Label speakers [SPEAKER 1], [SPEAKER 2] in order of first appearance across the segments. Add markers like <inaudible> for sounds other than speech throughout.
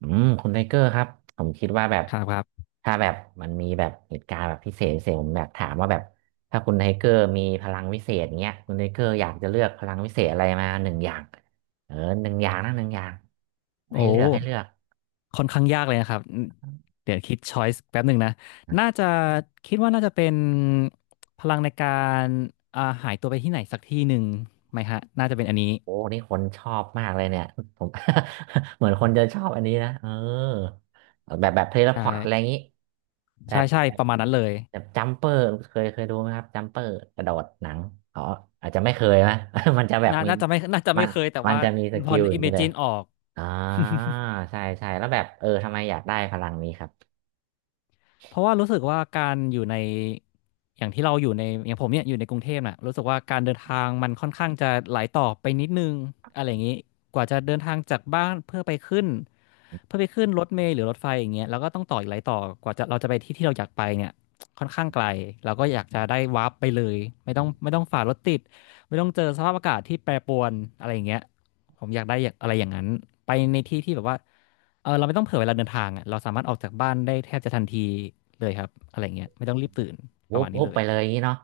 [SPEAKER 1] คุณไทเกอร์ครับผมคิดว่าแบบ
[SPEAKER 2] ครับครับ
[SPEAKER 1] ถ้าแบบมันมีแบบเหตุการณ์แบบพิเศษพิเศษผมแบบถามว่าแบบถ้าคุณไทเกอร์มีพลังวิเศษเงี้ยคุณไทเกอร์อยากจะเลือกพลังวิเศษอะไรมาหนึ่งอย่างเออหนึ่งอย่างนะหนึ่งอย่าง
[SPEAKER 2] โอ้
[SPEAKER 1] ให้เลือกให้เลือก
[SPEAKER 2] ค่อนข้างยากเลยนะครับเดี๋ยวคิดช้อยส์แป๊บหนึ่งนะน่าจะคิดว่าน่าจะเป็นพลังในการหายตัวไปที่ไหนสักที่หนึ่งไหมฮะน่าจะเป็นอันนี้
[SPEAKER 1] โอ้นี่คนชอบมากเลยเนี่ยผม <laughs> เหมือนคนจะชอบอันนี้นะเออแบบแบบเทเลพ
[SPEAKER 2] ใช่
[SPEAKER 1] อร์ตอะไรอย่างนี้แบ
[SPEAKER 2] ใช่
[SPEAKER 1] บ
[SPEAKER 2] ใช่
[SPEAKER 1] แบบ
[SPEAKER 2] ประมาณนั้นเลย
[SPEAKER 1] แบบจัมเปอร์เคยดูไหมครับจัมเปอร์กระโดดหนังอ๋ออาจจะไม่เคยนะ <laughs> มันจะแบบมี
[SPEAKER 2] น่าจะ
[SPEAKER 1] มั
[SPEAKER 2] ไม่
[SPEAKER 1] น
[SPEAKER 2] เคยแต่
[SPEAKER 1] มัน
[SPEAKER 2] ว่า
[SPEAKER 1] จะมีส
[SPEAKER 2] พอ
[SPEAKER 1] กิลอย่างนี้เลย
[SPEAKER 2] imagine ออก
[SPEAKER 1] อ่าใช่ใช่แล้วแบบเออทำไมอยากได้พลังนี้ครับ
[SPEAKER 2] เพราะว่ารู้สึกว่าการอยู่ในอย่างที่เราอยู่ในอย่างผมเนี่ยอยู่ในกรุงเทพน่ะรู้สึกว่าการเดินทางมันค่อนข้างจะหลายต่อไปนิดนึงอะไรอย่างนี้กว่าจะเดินทางจากบ้านเพื่อไปขึ้นเพื่อไปขึ้นรถเมล์หรือรถไฟอย่างเงี้ยแล้วก็ต้องต่ออีกหลายต่อกว่าจะเราจะไปที่ที่เราอยากไปเนี่ยค่อนข้างไกลเราก็อยากจะได้วาร์ปไปเลยไม่ต้องฝ่ารถติดไม่ต้องเจอสภาพอากาศที่แปรปรวนอะไรอย่างเงี้ย ผมอยากได้อย่างอะไรอย่างนั้นไปในที่ที่แบบว่าเออเราไม่ต้องเผื่อเวลาเดินทางอ่ะเราสามารถออกจากบ้านได้แทบจะทันทีเลยครับอะไรเงี้ยไม่ต้องรีบตื่นป
[SPEAKER 1] วุ
[SPEAKER 2] ระ
[SPEAKER 1] บ
[SPEAKER 2] มาณนี้
[SPEAKER 1] วุบ
[SPEAKER 2] เล
[SPEAKER 1] ไป
[SPEAKER 2] ย
[SPEAKER 1] เลยอย่างนี้เนาะ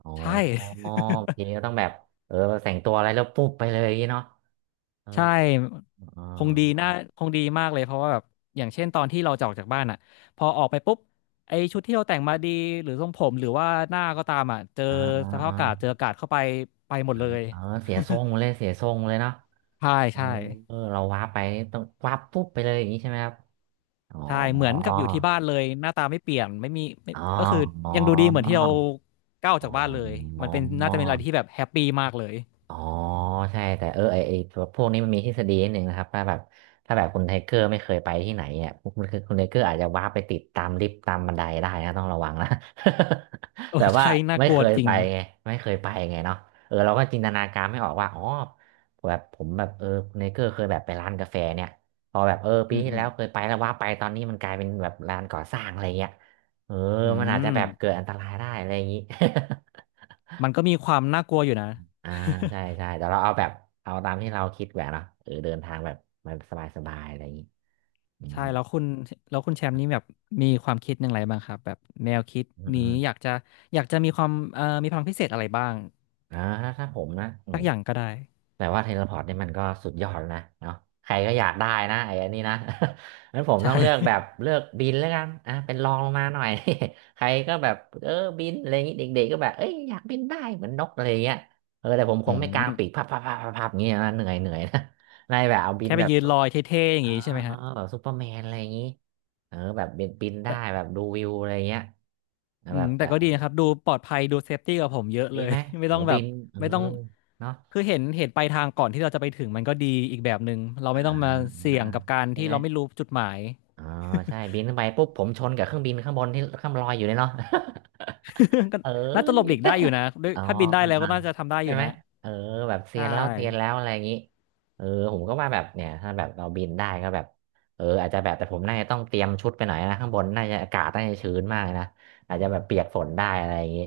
[SPEAKER 1] อ๋อ
[SPEAKER 2] ใช่ <laughs>
[SPEAKER 1] บางทีก็ต้องแบบเออแต่งตัวอะไรแล้วปุ๊บไปเลยอย่างนี้เนาะเออ
[SPEAKER 2] ใช่
[SPEAKER 1] อ๋อ
[SPEAKER 2] คงดี
[SPEAKER 1] อ๋อ
[SPEAKER 2] น่าคงดีมากเลยเพราะว่าแบบอย่างเช่นตอนที่เราจะออกจากบ้านอ่ะพอออกไปปุ๊บไอชุดที่เราแต่งมาดีหรือทรงผมหรือว่าหน้าก็ตามอ่ะเจอ
[SPEAKER 1] อ๋อ
[SPEAKER 2] สภา
[SPEAKER 1] อ๋
[SPEAKER 2] พ
[SPEAKER 1] อ
[SPEAKER 2] อากาศเจออากาศเข้าไปไปหมดเลย
[SPEAKER 1] เออเสียทรงเลยเสียทรงเลยเนาะ
[SPEAKER 2] <laughs> ใช่
[SPEAKER 1] เออ
[SPEAKER 2] ใช่
[SPEAKER 1] เออเราวาร์ปไปต้องวาร์ปปุ๊บไปเลยอย่างนี้ใช่ไหมครับอ๋อ
[SPEAKER 2] ใช่เหมือนกับอยู่ที่บ้านเลยหน้าตาไม่เปลี่ยนไม่มีไม่
[SPEAKER 1] อ๋อ
[SPEAKER 2] ก็คือ
[SPEAKER 1] อ๋อ
[SPEAKER 2] ยังดูดีเหมือนที่เราก้าวออกจากบ้านเลย
[SPEAKER 1] อ๋
[SPEAKER 2] มันเป็นน่าจะเป็นอะไรที่
[SPEAKER 1] อ
[SPEAKER 2] แบบแฮปปี้มากเลย
[SPEAKER 1] อ๋อใช่แต่เออไอตัวพวกนี้มันมีทฤษฎีนิดหนึ่งนะครับถ้าแบบถ้าแบบคุณไทเกอร์ไม่เคยไปที่ไหนเนี่ยคุณคือคุณไทเกอร์อาจจะว้าไปติดตามลิฟต์ตามบันไดได้นะต้องระวังนะ
[SPEAKER 2] เอ
[SPEAKER 1] <laughs> แบ
[SPEAKER 2] อ
[SPEAKER 1] บว่า
[SPEAKER 2] ใช่น่า
[SPEAKER 1] ไม่
[SPEAKER 2] กลั
[SPEAKER 1] เค
[SPEAKER 2] ว
[SPEAKER 1] ย
[SPEAKER 2] จริ
[SPEAKER 1] ไป
[SPEAKER 2] ง
[SPEAKER 1] ไงไม่เคยไปไงเนาะเออเราก็จินตนาการไม่ออกว่าอ๋อแบบผมแบบเออคุณไทเกอร์เคยแบบไปร้านกาแฟเนี่ยพอแบบเออ
[SPEAKER 2] อื
[SPEAKER 1] ปี
[SPEAKER 2] ม
[SPEAKER 1] ที่
[SPEAKER 2] อื
[SPEAKER 1] แล้
[SPEAKER 2] ม
[SPEAKER 1] วเคยไปแล้วว่าไปตอนนี้มันกลายเป็นแบบร้านก่อสร้างอะไรเงี้ยเออ
[SPEAKER 2] อื
[SPEAKER 1] มันอาจจะ
[SPEAKER 2] ม
[SPEAKER 1] แบบเกิดอันตรายได้อะไรอย่างนี้ <laughs>
[SPEAKER 2] มันก็มีความน่ากลัวอยู่นะ
[SPEAKER 1] อ่าใช่
[SPEAKER 2] <laughs>
[SPEAKER 1] ใช่แต่เราเอาแบบเอาตามที่เราคิดแหวะเนาะเออเดินทางแบบมันสบายสบายอะไรอย่างนี้อืม
[SPEAKER 2] ใช่แล้วคุณแล้วคุณแชมป์นี่แบบมีความคิดอย่างไรบ้างครับแบบแนวคิด
[SPEAKER 1] อืมอื
[SPEAKER 2] นี้
[SPEAKER 1] ม
[SPEAKER 2] อยากจะอยากจะมีความมีพลังพิเศษอะไรบ้าง
[SPEAKER 1] ถ้าผมนะ
[SPEAKER 2] สักอย่างก็ได้
[SPEAKER 1] แต่ว่าเทเลพอร์ตเนี่ยมันก็สุดยอดแล้วนะเนาะใครก็อยากได้นะไอ้อันนี้นะ <laughs> งั้นผม
[SPEAKER 2] ใช
[SPEAKER 1] ต้องเลือกแบบ
[SPEAKER 2] ่
[SPEAKER 1] เลือกบินแล้วกันอ่ะเป็นรองลงมาหน่อย <laughs> ใครก็แบบเออบินอะไรอย่างนี้เด็กๆก็แบบเอ้ยอยากบินได้เหมือนนกอะไรอย่างเงี้ยเออแต่ผม
[SPEAKER 2] <laughs>
[SPEAKER 1] ค
[SPEAKER 2] อื
[SPEAKER 1] งไม่กางปีก
[SPEAKER 2] ม
[SPEAKER 1] พับพับพับพับอย่างเงี้ยนะเหนื่อยเหนื่อยนะ <laughs> นายแบบเอาบิ
[SPEAKER 2] แค่
[SPEAKER 1] น
[SPEAKER 2] ไป
[SPEAKER 1] แบบ
[SPEAKER 2] ยืนลอยเท่ๆอย่าง
[SPEAKER 1] อ๋อ
[SPEAKER 2] นี้ใช่ไหมฮะ
[SPEAKER 1] แบบซูเปอร์แมนอะไรอย่างนี้เออแบบบินบินได้แบบดูวิวอะไรเงี้ยแล้ว
[SPEAKER 2] อื
[SPEAKER 1] แบ
[SPEAKER 2] ม
[SPEAKER 1] บ
[SPEAKER 2] แต่
[SPEAKER 1] แบ
[SPEAKER 2] ก็ดีนะ
[SPEAKER 1] บ
[SPEAKER 2] ครับดูปลอดภัยดูเซฟตี้กับผมเยอะ
[SPEAKER 1] ดี
[SPEAKER 2] เลย
[SPEAKER 1] ไหม
[SPEAKER 2] <laughs> ไม่
[SPEAKER 1] เออ
[SPEAKER 2] ต้องแบ
[SPEAKER 1] บิ
[SPEAKER 2] บ
[SPEAKER 1] นเออ
[SPEAKER 2] ไม่ต้อง
[SPEAKER 1] เนาะ
[SPEAKER 2] คือเห็นเห็นปลายทางก่อนที่เราจะไปถึงมันก็ดีอีกแบบหนึ่งเรา
[SPEAKER 1] อ่า
[SPEAKER 2] ไม่ต้องมาเสี่
[SPEAKER 1] อ่า
[SPEAKER 2] ยงกับการ
[SPEAKER 1] ใช่
[SPEAKER 2] ที่
[SPEAKER 1] ไหม
[SPEAKER 2] เราไม่รู้จุดหมาย
[SPEAKER 1] อ๋อใช่บินขึ้นไปปุ๊บผมชนกับเครื่องบินข้างบนที่ข้างลอยอยู่เลยเนาะ
[SPEAKER 2] <laughs> ก็
[SPEAKER 1] <laughs> เออ
[SPEAKER 2] น่าจะหลบหลีกได้อยู่นะด้วย
[SPEAKER 1] <laughs> อ๋อ
[SPEAKER 2] ถ้าบินได้แล้วก็น่าจะทำได้อ
[SPEAKER 1] ใช่
[SPEAKER 2] ยู่
[SPEAKER 1] ไหม
[SPEAKER 2] นะ
[SPEAKER 1] เออแบบเซีย
[SPEAKER 2] ใช่
[SPEAKER 1] นแล้วเซียนแล้วอะไรอย่างนี้เออผมก็ว่าแบบเนี่ยถ้าแบบเราบินได้ก็แบบเอออาจจะแบบแต่ผมน่าจะต้องเตรียมชุดไปหน่อยนะข้างบนน่าจะอากาศน่าจะชื้นมากนะอาจจะแบบเปียกฝนได้อะไรอย่างนี้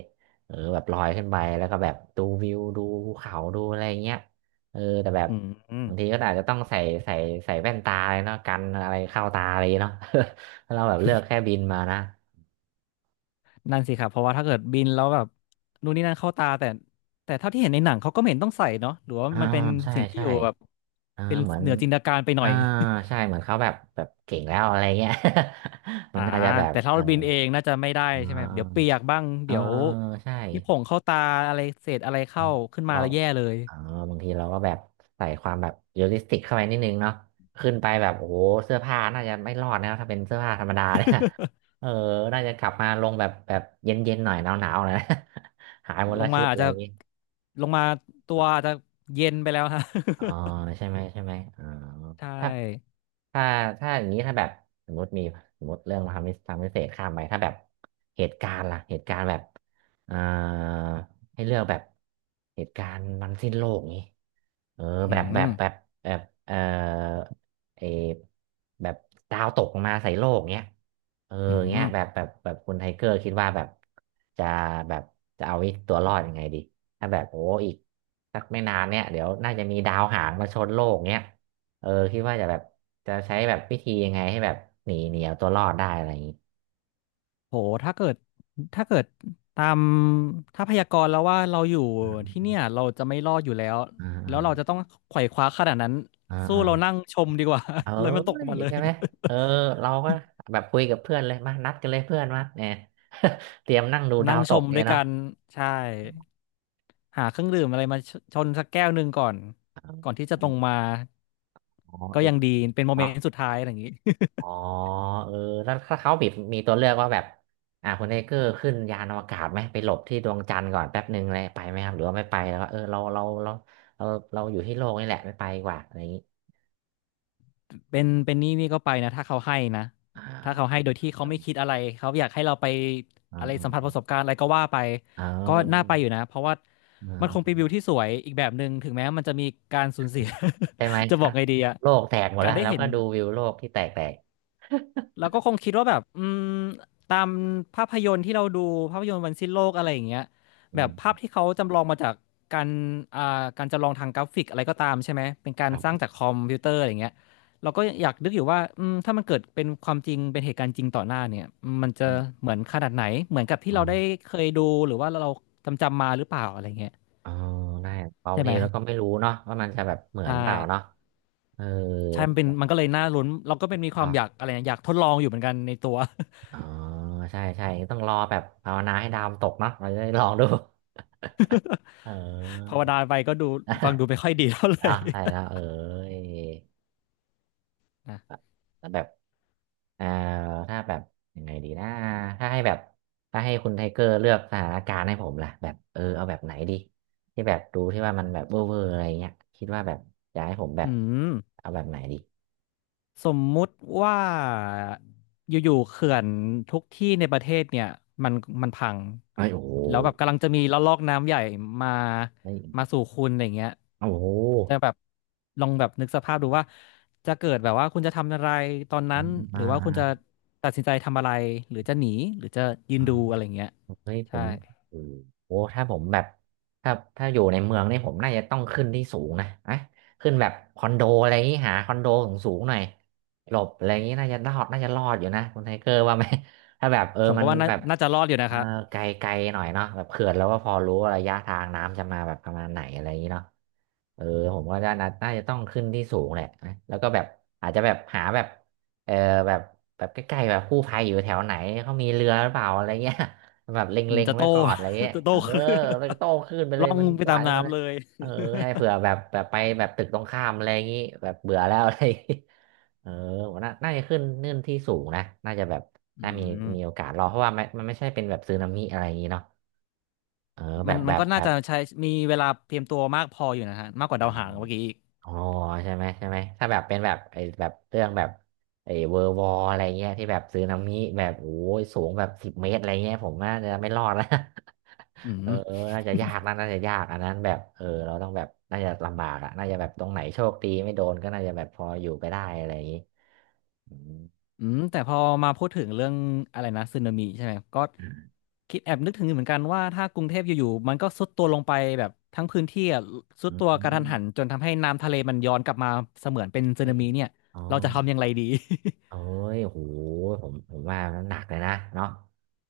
[SPEAKER 1] เออแบบลอยขึ้นไปแล้วก็แบบดูวิวดูภูเขาดูอะไรอย่างเงี้ยเออแต่แบบ
[SPEAKER 2] อืม
[SPEAKER 1] บางทีก็อาจจะต้องใส่ใส่ใส่แว่นตาเลยเนาะกันอะไรเข้าตาอะไรอย่างงี้เนาะ <laughs> ถ้าเราแบบเลือกแค่บินมานะ
[SPEAKER 2] นั่นสิครับเพราะว่าถ้าเกิดบินแล้วแบบนู่นนี่นั่นเข้าตาแต่แต่เท่าที่เห็นในหนังเขาก็ไม่เห็นต้องใส่เนาะหรือว่า
[SPEAKER 1] อ่า
[SPEAKER 2] มันเป็น
[SPEAKER 1] ใช่
[SPEAKER 2] สิ่งที่
[SPEAKER 1] ใช่
[SPEAKER 2] อยู่แบบเป็น
[SPEAKER 1] เหมือน
[SPEAKER 2] เหนือจินตนาการไปหน่
[SPEAKER 1] อ่า
[SPEAKER 2] อย
[SPEAKER 1] ใช่เหมือนเขาแบบแบบเก่งแล้วอะไรเงี้ย <laughs> มั
[SPEAKER 2] อ่า
[SPEAKER 1] นน่าจะแบบ
[SPEAKER 2] แต่ถ้า
[SPEAKER 1] เออ
[SPEAKER 2] เราบินเองน่าจะไม่ได้ใช่ไหมเดี๋ยวเปียกบ้าง
[SPEAKER 1] เออ
[SPEAKER 2] เดี๋ยว
[SPEAKER 1] ใช่
[SPEAKER 2] ที่ผงเข้าตาอะไรเศษอะไร
[SPEAKER 1] อื
[SPEAKER 2] เข้า
[SPEAKER 1] ม
[SPEAKER 2] ขึ้นมา
[SPEAKER 1] เรา
[SPEAKER 2] แล้วแย่เลย
[SPEAKER 1] เออบางทีเราก็แบบใส่ความแบบเรียลลิสติกเข้าไปนิดนึงเนาะขึ้นไปแบบโอ้โหเสื้อผ้าน่าจะไม่รอดนะถ้าเป็นเสื้อผ้าธรรมดาเนี่ย <laughs> เออน่าจะกลับมาลงแบบแบบเย็นๆหน่อยหนาวๆหน่อยนะ <laughs> หายหมด
[SPEAKER 2] <laughs> ล
[SPEAKER 1] ละ
[SPEAKER 2] ง
[SPEAKER 1] ชุ
[SPEAKER 2] มา
[SPEAKER 1] ด
[SPEAKER 2] อา
[SPEAKER 1] อะ
[SPEAKER 2] จ
[SPEAKER 1] ไร
[SPEAKER 2] จะ
[SPEAKER 1] อย่างงี้
[SPEAKER 2] ลงมาตัวอาจจะเย็นไปแล้วฮะ <laughs>
[SPEAKER 1] อ๋อใช่ไหมใช่ไหมอ๋อ
[SPEAKER 2] ใช
[SPEAKER 1] ถ้า
[SPEAKER 2] ่
[SPEAKER 1] ถ้าถ้าอย่างนี้ถ้าแบบสมมติมีสมมติเรื่องทำพิทำพิเศษข้ามไปถ้าแบบเหตุการณ์ล่ะเหตุการณ์แบบเอ่อให้เลือกแบบเหตุการณ์มันสิ้นโลกนี้เออแบ
[SPEAKER 2] อื
[SPEAKER 1] บแบบ
[SPEAKER 2] ม
[SPEAKER 1] แบบแบบเอ่อเออแบบดาวตกมาใส่โลกเนี้ยเออ
[SPEAKER 2] อืม
[SPEAKER 1] เงี้ยแบบแบบแบบคุณไทเกอร์คิดว่าแบบจะแบบจะเอาตัวรอดยังไงดีถ้าแบบโอ้อีกสักไม่นานเนี่ยเดี๋ยวน่าจะมีดาวหางมาชนโลกเนี้ย เออคิดว่าจะแบบจะใช้แบบวิธียังไงให้แบบหนีหนีเอาตัวรอดได้อะไรอย่างนี้
[SPEAKER 2] โหถ้าเกิดถ้าเกิดตามถ้าพยากรณ์แล้วว่าเราอยู่ที่เนี่ยเราจะไม่รอดอยู่แล้ว
[SPEAKER 1] อ่
[SPEAKER 2] แล้วเราจะ
[SPEAKER 1] า
[SPEAKER 2] ต้องไขว่คว้าขนาดนั้น
[SPEAKER 1] อ่า
[SPEAKER 2] สู้
[SPEAKER 1] อ่า
[SPEAKER 2] เรา
[SPEAKER 1] อ่า
[SPEAKER 2] นั่งชมดีกว่า
[SPEAKER 1] เออ
[SPEAKER 2] <laughs> เลยมันตกลงมาเลย
[SPEAKER 1] ใช่ไหมเออเราก็แบบคุยกับเพื่อนเลยมานัดกันเลยเพื่อนมาเนี่ย <laughs> เตรียมนั่งดู
[SPEAKER 2] <laughs>
[SPEAKER 1] ดา
[SPEAKER 2] นั่ง
[SPEAKER 1] วต
[SPEAKER 2] ช
[SPEAKER 1] ก
[SPEAKER 2] มด้ว
[SPEAKER 1] เนี่ย
[SPEAKER 2] ยกั
[SPEAKER 1] เนาะ
[SPEAKER 2] นใช่ หาเครื่องดื่มอะไรมาชชนสักแก้วหนึ่งก่อนก่อนที่จะตรงมา
[SPEAKER 1] อ๋อ
[SPEAKER 2] ก็
[SPEAKER 1] เอ
[SPEAKER 2] ยั
[SPEAKER 1] อ
[SPEAKER 2] งดีเป็นโมเม
[SPEAKER 1] เนาะ
[SPEAKER 2] นต์สุดท้ายอะไรอย่างนี้ <laughs>
[SPEAKER 1] อ๋อเออแล้วถ้าเขาบิดมีตัวเลือกว่าแบบคุณเอเกอร์ขึ้นยานอวกาศไหมไปหลบที่ดวงจันทร์ก่อนแป๊บหนึ่งเลยไปไหมครับหรือว่าไม่ไปแล้วก็เออเราเราอยู่ที่โลกนี่แหละไม่ไปดีกว่าอะไรอย่างนี้
[SPEAKER 2] เป็นเป็นนี่นี่ก็ไปนะถ้าเขาให้นะ
[SPEAKER 1] อ่
[SPEAKER 2] ถ้าเขา
[SPEAKER 1] า
[SPEAKER 2] ให้โดยที่เขาไม่คิดอะไรเขาอยากให้เราไป
[SPEAKER 1] อ
[SPEAKER 2] อะไรสัมผัส
[SPEAKER 1] ่า
[SPEAKER 2] ประสบการณ์อะไรก็ว่าไป
[SPEAKER 1] เ
[SPEAKER 2] ก็น่าไป
[SPEAKER 1] ออ
[SPEAKER 2] อยู่นะเพราะว่า
[SPEAKER 1] เอ
[SPEAKER 2] มันคงเป็น
[SPEAKER 1] อ
[SPEAKER 2] วิวที่สวยอีกแบบหนึ่งถึงแม้มันจะมีการสูญเสีย
[SPEAKER 1] ใช่ไหม
[SPEAKER 2] <laughs> จะ
[SPEAKER 1] ค
[SPEAKER 2] บ
[SPEAKER 1] รั
[SPEAKER 2] อก
[SPEAKER 1] บ
[SPEAKER 2] ไงดีอะ
[SPEAKER 1] โลกแตกหมด
[SPEAKER 2] กา
[SPEAKER 1] แล้
[SPEAKER 2] ร
[SPEAKER 1] ว
[SPEAKER 2] ได้
[SPEAKER 1] แล้ว
[SPEAKER 2] เห็น
[SPEAKER 1] ก็ดูวิวโลกที่แตกแตก
[SPEAKER 2] เราก็คงคิดว่าแบบอืมตามภาพยนตร์ที่เราดูภาพยนตร์วันสิ้นโลกอะไรอย่างเงี้ย
[SPEAKER 1] <laughs> อื
[SPEAKER 2] แบบ
[SPEAKER 1] ม
[SPEAKER 2] ภาพที่เขาจำลองมาจากการอ่าการจำลองทางกราฟิกอะไรก็ตามใช่ไหมเป็นกา
[SPEAKER 1] ค
[SPEAKER 2] ร
[SPEAKER 1] รั
[SPEAKER 2] สร้าง
[SPEAKER 1] บ
[SPEAKER 2] จากคอมพิวเตอร์อะไรเงี้ยเราก็อยากนึกอยู่ว่าอืมถ้ามันเกิดเป็นความจริงเป็นเหตุการณ์จริงต่อหน้าเนี่ยมัน
[SPEAKER 1] อื
[SPEAKER 2] จะ
[SPEAKER 1] ม
[SPEAKER 2] เหมือนขนาดไหนเหมือนกับที่เราได้
[SPEAKER 1] อ่า
[SPEAKER 2] เคยดูหรือว่าเราจำมาหรือเปล่าอะไรเงี้ย
[SPEAKER 1] เออได้บาง
[SPEAKER 2] ใช่ไห
[SPEAKER 1] ที
[SPEAKER 2] ม
[SPEAKER 1] แล้วก็ไม่รู้เนาะว่ามันจะแบบเหมือน
[SPEAKER 2] ใช่
[SPEAKER 1] เปล่าเนาะเออ
[SPEAKER 2] ใช่มันเป็นมันก็เลยน่าลุ้นเราก็เป็นมีความ
[SPEAKER 1] เนาะ
[SPEAKER 2] อยากอะไรนะอยากทดลองอยู่เหมือนกันในตัว
[SPEAKER 1] อ๋อใช่ใช่ต้องรอแบบภาวนาให้ดาวมันตกเนาะเราจะได้ลองดู <laughs> เออ
[SPEAKER 2] ภาวนาไปก็ดูฟัง
[SPEAKER 1] <laughs>
[SPEAKER 2] ดูไม่ค่อยดีเท่าไหร่
[SPEAKER 1] เนาะใช่แล้วเออ
[SPEAKER 2] <laughs> นะ
[SPEAKER 1] แต่แบบ เอ่อถ้าแบบยังไงดีนะถ้าให้แบบถ้าให้คุณไทเกอร์เลือกสถานการณ์ให้ผมล่ะแบบเออเอาแบบไหนดีที่แบบดูที่ว่ามันแบบเวอร์เวอร์อะไรเงี้ยคิดว่าแบบอยากให้ผมแบบ
[SPEAKER 2] อืม
[SPEAKER 1] เอาแบบไหนดี
[SPEAKER 2] สมมุติว่าอยู่ๆเขื่อนทุกที่ในประเทศเนี่ยมันมันพัง
[SPEAKER 1] ไอ้ยโอ้โห
[SPEAKER 2] แล้วแบบกำลังจะมีละลอกน้ำใหญ่มา
[SPEAKER 1] เฮ้ย
[SPEAKER 2] สู่คุณอะไรเงี้ย
[SPEAKER 1] โอ้โห
[SPEAKER 2] จะแบบลองแบบนึกสภาพดูว่าจะเกิดแบบว่าคุณจะทำอะไรตอน
[SPEAKER 1] อ่า
[SPEAKER 2] นั้น
[SPEAKER 1] อ่
[SPEAKER 2] หรือว่าคุณจะ
[SPEAKER 1] า
[SPEAKER 2] ตัดสินใจทำอะไรหรือจะหนีหรือจะยืน
[SPEAKER 1] อ่า
[SPEAKER 2] ดูอะไรเงี้ย
[SPEAKER 1] เฮ้ยผ
[SPEAKER 2] ใช่
[SPEAKER 1] มโอ้โหถ้าผมแบบถ้าถ้าอยู่ในเมืองนี่ผมน่าจะต้องขึ้นที่สูงนะอะขึ้นแบบคอนโดอะไรอย่างงี้หาคอนโดสูงสูงหน่อยหลบอะไรอย่างงี้น่าจะรอดน่าจะรอดอยู่นะคุณไทเกอร์ว่าไหม <laughs> ถ้าแบบเออ
[SPEAKER 2] ผม
[SPEAKER 1] มั
[SPEAKER 2] ก็
[SPEAKER 1] น
[SPEAKER 2] ว่า
[SPEAKER 1] แบบ
[SPEAKER 2] น่าจะรอดอยู่
[SPEAKER 1] เอ
[SPEAKER 2] นะ
[SPEAKER 1] อ
[SPEAKER 2] คะ
[SPEAKER 1] ไกลไกลหน่อยเนาะแบบเขื่อนแล้วก็พอรู้ว่าระยะทางน้ำจะมาแบบประมาณไหนอะไรอย่างงี้เนาะเออผมว่าน่าน่าจะต้องขึ้นที่สูงแหละนะแล้วก็แบบอาจจะแบบหาแบบเออแบบแบบใกล้ๆแบบกู้ภัยอยู่แถวไหนเขามีเรือหรือเปล่าอะไรเงี้ย แบบเล
[SPEAKER 2] อืม
[SPEAKER 1] ็ง
[SPEAKER 2] จะ
[SPEAKER 1] ๆ
[SPEAKER 2] โต
[SPEAKER 1] ไว้ก่อนอะไรเงี้ย
[SPEAKER 2] <laughs> จะโต
[SPEAKER 1] เอ
[SPEAKER 2] ค
[SPEAKER 1] อ
[SPEAKER 2] <laughs> ลื่น
[SPEAKER 1] แล้วก็โต้ขึ้นไป
[SPEAKER 2] <laughs>
[SPEAKER 1] เล
[SPEAKER 2] ล่
[SPEAKER 1] ย
[SPEAKER 2] อง
[SPEAKER 1] มัน
[SPEAKER 2] ไป
[SPEAKER 1] ไหล
[SPEAKER 2] ตาม
[SPEAKER 1] มาเล
[SPEAKER 2] น้ำ
[SPEAKER 1] ย
[SPEAKER 2] เลย
[SPEAKER 1] เออให้เผื่อแบบแบบไปแบบตึกตรงข้ามอะไรอย่างงี้แบบเบื่อแล้วอะไรอย่างงี้เออผมน่าน่าจะขึ้นนื่นที่สูงนะน่าจะแบบ
[SPEAKER 2] อื
[SPEAKER 1] น่ามี
[SPEAKER 2] ม
[SPEAKER 1] มีโอกาสรอดเพราะว่ามันมันไม่ใช่เป็นแบบสึนามิอะไรอย่างงี้เนาะเออแบ
[SPEAKER 2] มัน
[SPEAKER 1] บแบ
[SPEAKER 2] มัน
[SPEAKER 1] บ
[SPEAKER 2] ก็
[SPEAKER 1] แบ
[SPEAKER 2] น่า
[SPEAKER 1] บ
[SPEAKER 2] จะใช้มีเวลาเตรียมตัวมากพออยู่นะฮะมากก
[SPEAKER 1] อ
[SPEAKER 2] ว่าดาวหาง
[SPEAKER 1] ม
[SPEAKER 2] เมื่อกี้อีก
[SPEAKER 1] อ๋อใช่ไหมใช่ไหมถ้าแบบเป็นแบบไอ้แบบเรื่องแบบไอ้เวอร์วอลอะไรเงี้ยที่แบบสึนามิแบบโอ้ยสูงแบบ10 เมตรอะไรเงี้ยผมน่าจะไม่รอดแล้ว
[SPEAKER 2] อื
[SPEAKER 1] เออ
[SPEAKER 2] ม
[SPEAKER 1] เออน่าจะยากนะน่าจะยากอันนั้นแบบเออเราต้องแบบน่าจะลำบากอะน่าจะแบบตรงไหนโชคดีไม่โดนก็น่าจะแบบพออยู่ไปได้อะไรอย่างนี้อืม
[SPEAKER 2] อืมแต่พอมาพูดถึงเรื่องอะไรนะสึนามิใช่ไหมก็คิดแอบนึกถึงอยู่เหมือนกันว่าถ้ากรุงเทพอยู่ๆมันก็ทรุดตัวลงไปแบบทั้งพื้นที่อะทรุด
[SPEAKER 1] อื
[SPEAKER 2] ตัวกระทันหัน
[SPEAKER 1] ม
[SPEAKER 2] จนทำให้น้ำทะเลมันย้อนกลับมาเสมือนเป็นสึ
[SPEAKER 1] เฮ้ย
[SPEAKER 2] นามิเนี่ย
[SPEAKER 1] อ๋อ
[SPEAKER 2] เราจะทำอย่างไรดี
[SPEAKER 1] เอ้ยโหผมผมว่ามันหนักเลยนะเนาะ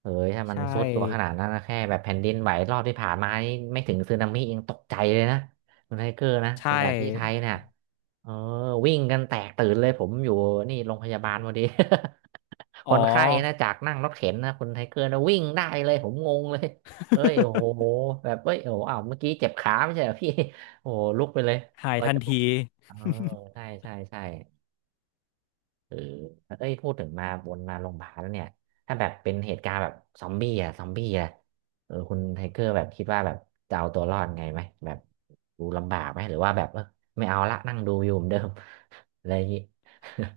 [SPEAKER 1] เอ้ยถ้า
[SPEAKER 2] <laughs>
[SPEAKER 1] มัน
[SPEAKER 2] ใช่
[SPEAKER 1] ซุดตัวขนาดนั้นนะแค่แบบแผ่นดินไหวรอบที่ผ่านมานี่ไม่ถึงสึนามิยังตกใจเลยนะคุณไทเกอร์นะ
[SPEAKER 2] ใช่
[SPEAKER 1] แต่แบบที่ไทยเนี่ยเออวิ่งกันแตกตื่นเลยผมอยู่นี่โรงพยาบาลพอดี <laughs> ค
[SPEAKER 2] อ๋อ
[SPEAKER 1] นไข้นะจากนั่งรถเข็นนะคุณไทเกอร์นะวิ่งได้เลยผมงงเลยเอ้ยโอ้โห
[SPEAKER 2] <laughs>
[SPEAKER 1] แบบเอ้ยโอ้โหอ้าวเมื่อกี้เจ็บขาไม่ใช่เหรอพี่ <laughs> โอ้โหลุกไปเลย
[SPEAKER 2] หาย
[SPEAKER 1] ก็
[SPEAKER 2] ทัน
[SPEAKER 1] จะลุก
[SPEAKER 2] ที <laughs>
[SPEAKER 1] เออใช่ใช่ใช่เออเอ้ยพูดถึงมาวนมาโรงพยาบาลแล้วเนี่ยถ้าแบบเป็นเหตุการณ์แบบซอมบี้อะซอมบี้อะเออคุณไทเกอร์แบบคิดว่าแบบจะเอาตัวรอดไงไหมแบบดูลำบากไหมหรือว่าแบบเออไม่เอาละนั่งดูอยู่เหมือนเดิม <laughs> อะไรอย่างงี้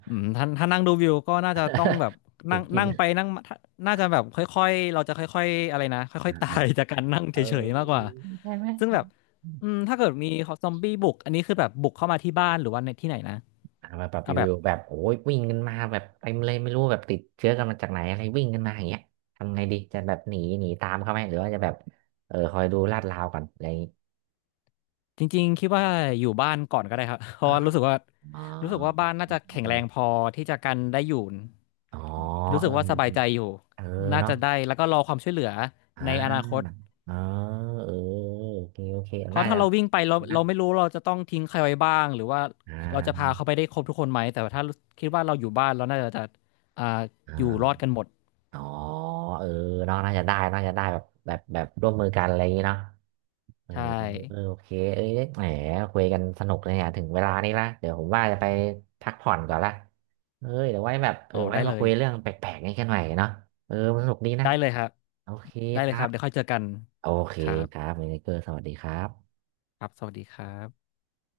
[SPEAKER 2] อืมถ้านั่งดูวิวก็น่าจะต้องแบบ
[SPEAKER 1] <laughs> ดู
[SPEAKER 2] นั่ง
[SPEAKER 1] กิน
[SPEAKER 2] นั่งไปนั่งมาถ้าน่าจะแบบค่อยๆเราจะค่อยๆอะไรนะค่
[SPEAKER 1] อ่
[SPEAKER 2] อยๆตา
[SPEAKER 1] า
[SPEAKER 2] ยจากการนั่ง
[SPEAKER 1] ๆเอ
[SPEAKER 2] เฉยๆมาก
[SPEAKER 1] อ
[SPEAKER 2] กว่า
[SPEAKER 1] ใช่ไหม
[SPEAKER 2] ซึ่งแบบอืมถ้าเกิดมีซอมบี้บุกอันนี้คือแบบบุกเข้ามาที่บ้านหรือว่าในที่ไหนนะ
[SPEAKER 1] อ่ามาแบบอ
[SPEAKER 2] เอาแบบ
[SPEAKER 1] ยู่ๆแบบโอ้ยวิ่งกันมาแบบเต็มเลยไม่รู้แบบติดเชื้อกันมาจากไหนอะไรวิ่งกันมาอย่างเงี้ยทำไงดีจะแบบหนีหนีตามเขาไหมหรือว่าจะแบบเออคอยดูลาดราวก่อนอะไรอย่างงี้
[SPEAKER 2] จริงๆคิดว่าอยู่บ้านก่อนก็ได้ครับ <laughs> เพ
[SPEAKER 1] อ๋อ
[SPEAKER 2] ราะว่ารู้สึกว่า
[SPEAKER 1] อ๋อ
[SPEAKER 2] บ้านน่าจะแข็งแรงพ
[SPEAKER 1] เออ
[SPEAKER 2] อที่จะกันได้อยู่
[SPEAKER 1] อ๋อ
[SPEAKER 2] รู้
[SPEAKER 1] เอ
[SPEAKER 2] สึ
[SPEAKER 1] อ
[SPEAKER 2] กว่าสบายใจอยู่
[SPEAKER 1] เออ
[SPEAKER 2] น่า
[SPEAKER 1] เนาะ
[SPEAKER 2] จะได้แล้วก็รอความช่วยเหลือ
[SPEAKER 1] อ่
[SPEAKER 2] ในอนาคต
[SPEAKER 1] าเออเออโอเคโอเค
[SPEAKER 2] เพ
[SPEAKER 1] น่า
[SPEAKER 2] ราะถ้า
[SPEAKER 1] จะ
[SPEAKER 2] เราวิ่งไป
[SPEAKER 1] นะ
[SPEAKER 2] เราไม่รู้เราจะต้องทิ้งใครไว้บ้างหรือว่า
[SPEAKER 1] อ่
[SPEAKER 2] เราจะพา
[SPEAKER 1] า
[SPEAKER 2] เขาไปได้ครบทุกคนไหมแต่ถ้าคิดว่าเราอยู่บ้านเราน่าจะอ่า
[SPEAKER 1] อ่า
[SPEAKER 2] อยู่รอดกันหมด
[SPEAKER 1] อ๋อเออเนาะน่าจะได้น่าจะได้แบบแบบแบบร่วมมือกันอะไรอย่างงี้เนาะ เออ
[SPEAKER 2] ใช่
[SPEAKER 1] โอเคเอ้ยแหมคุยกันสนุกเลยเนี่ยถึงเวลานี้ละเดี๋ยวผมว่าจะไปพักผ่อนก่อนละเอ้ยเดี๋ยวไว้แบบเอ
[SPEAKER 2] อ๋
[SPEAKER 1] อ
[SPEAKER 2] อ
[SPEAKER 1] ไว้
[SPEAKER 2] ได้เล
[SPEAKER 1] มาคุ
[SPEAKER 2] ย
[SPEAKER 1] ยเรื่องแปลกๆนี้กันหน่อยเนาะเออสนุกดีนะ
[SPEAKER 2] ได้เลยครับ
[SPEAKER 1] โอเค
[SPEAKER 2] ได้
[SPEAKER 1] ค
[SPEAKER 2] เลย
[SPEAKER 1] รั
[SPEAKER 2] ครั
[SPEAKER 1] บ
[SPEAKER 2] บเดี๋ยวค่อยเจอกัน
[SPEAKER 1] โอเค
[SPEAKER 2] ครั
[SPEAKER 1] ครั
[SPEAKER 2] บ
[SPEAKER 1] บเมเนเกอร์สวัสดีครับ
[SPEAKER 2] ครับสวัสดีครับ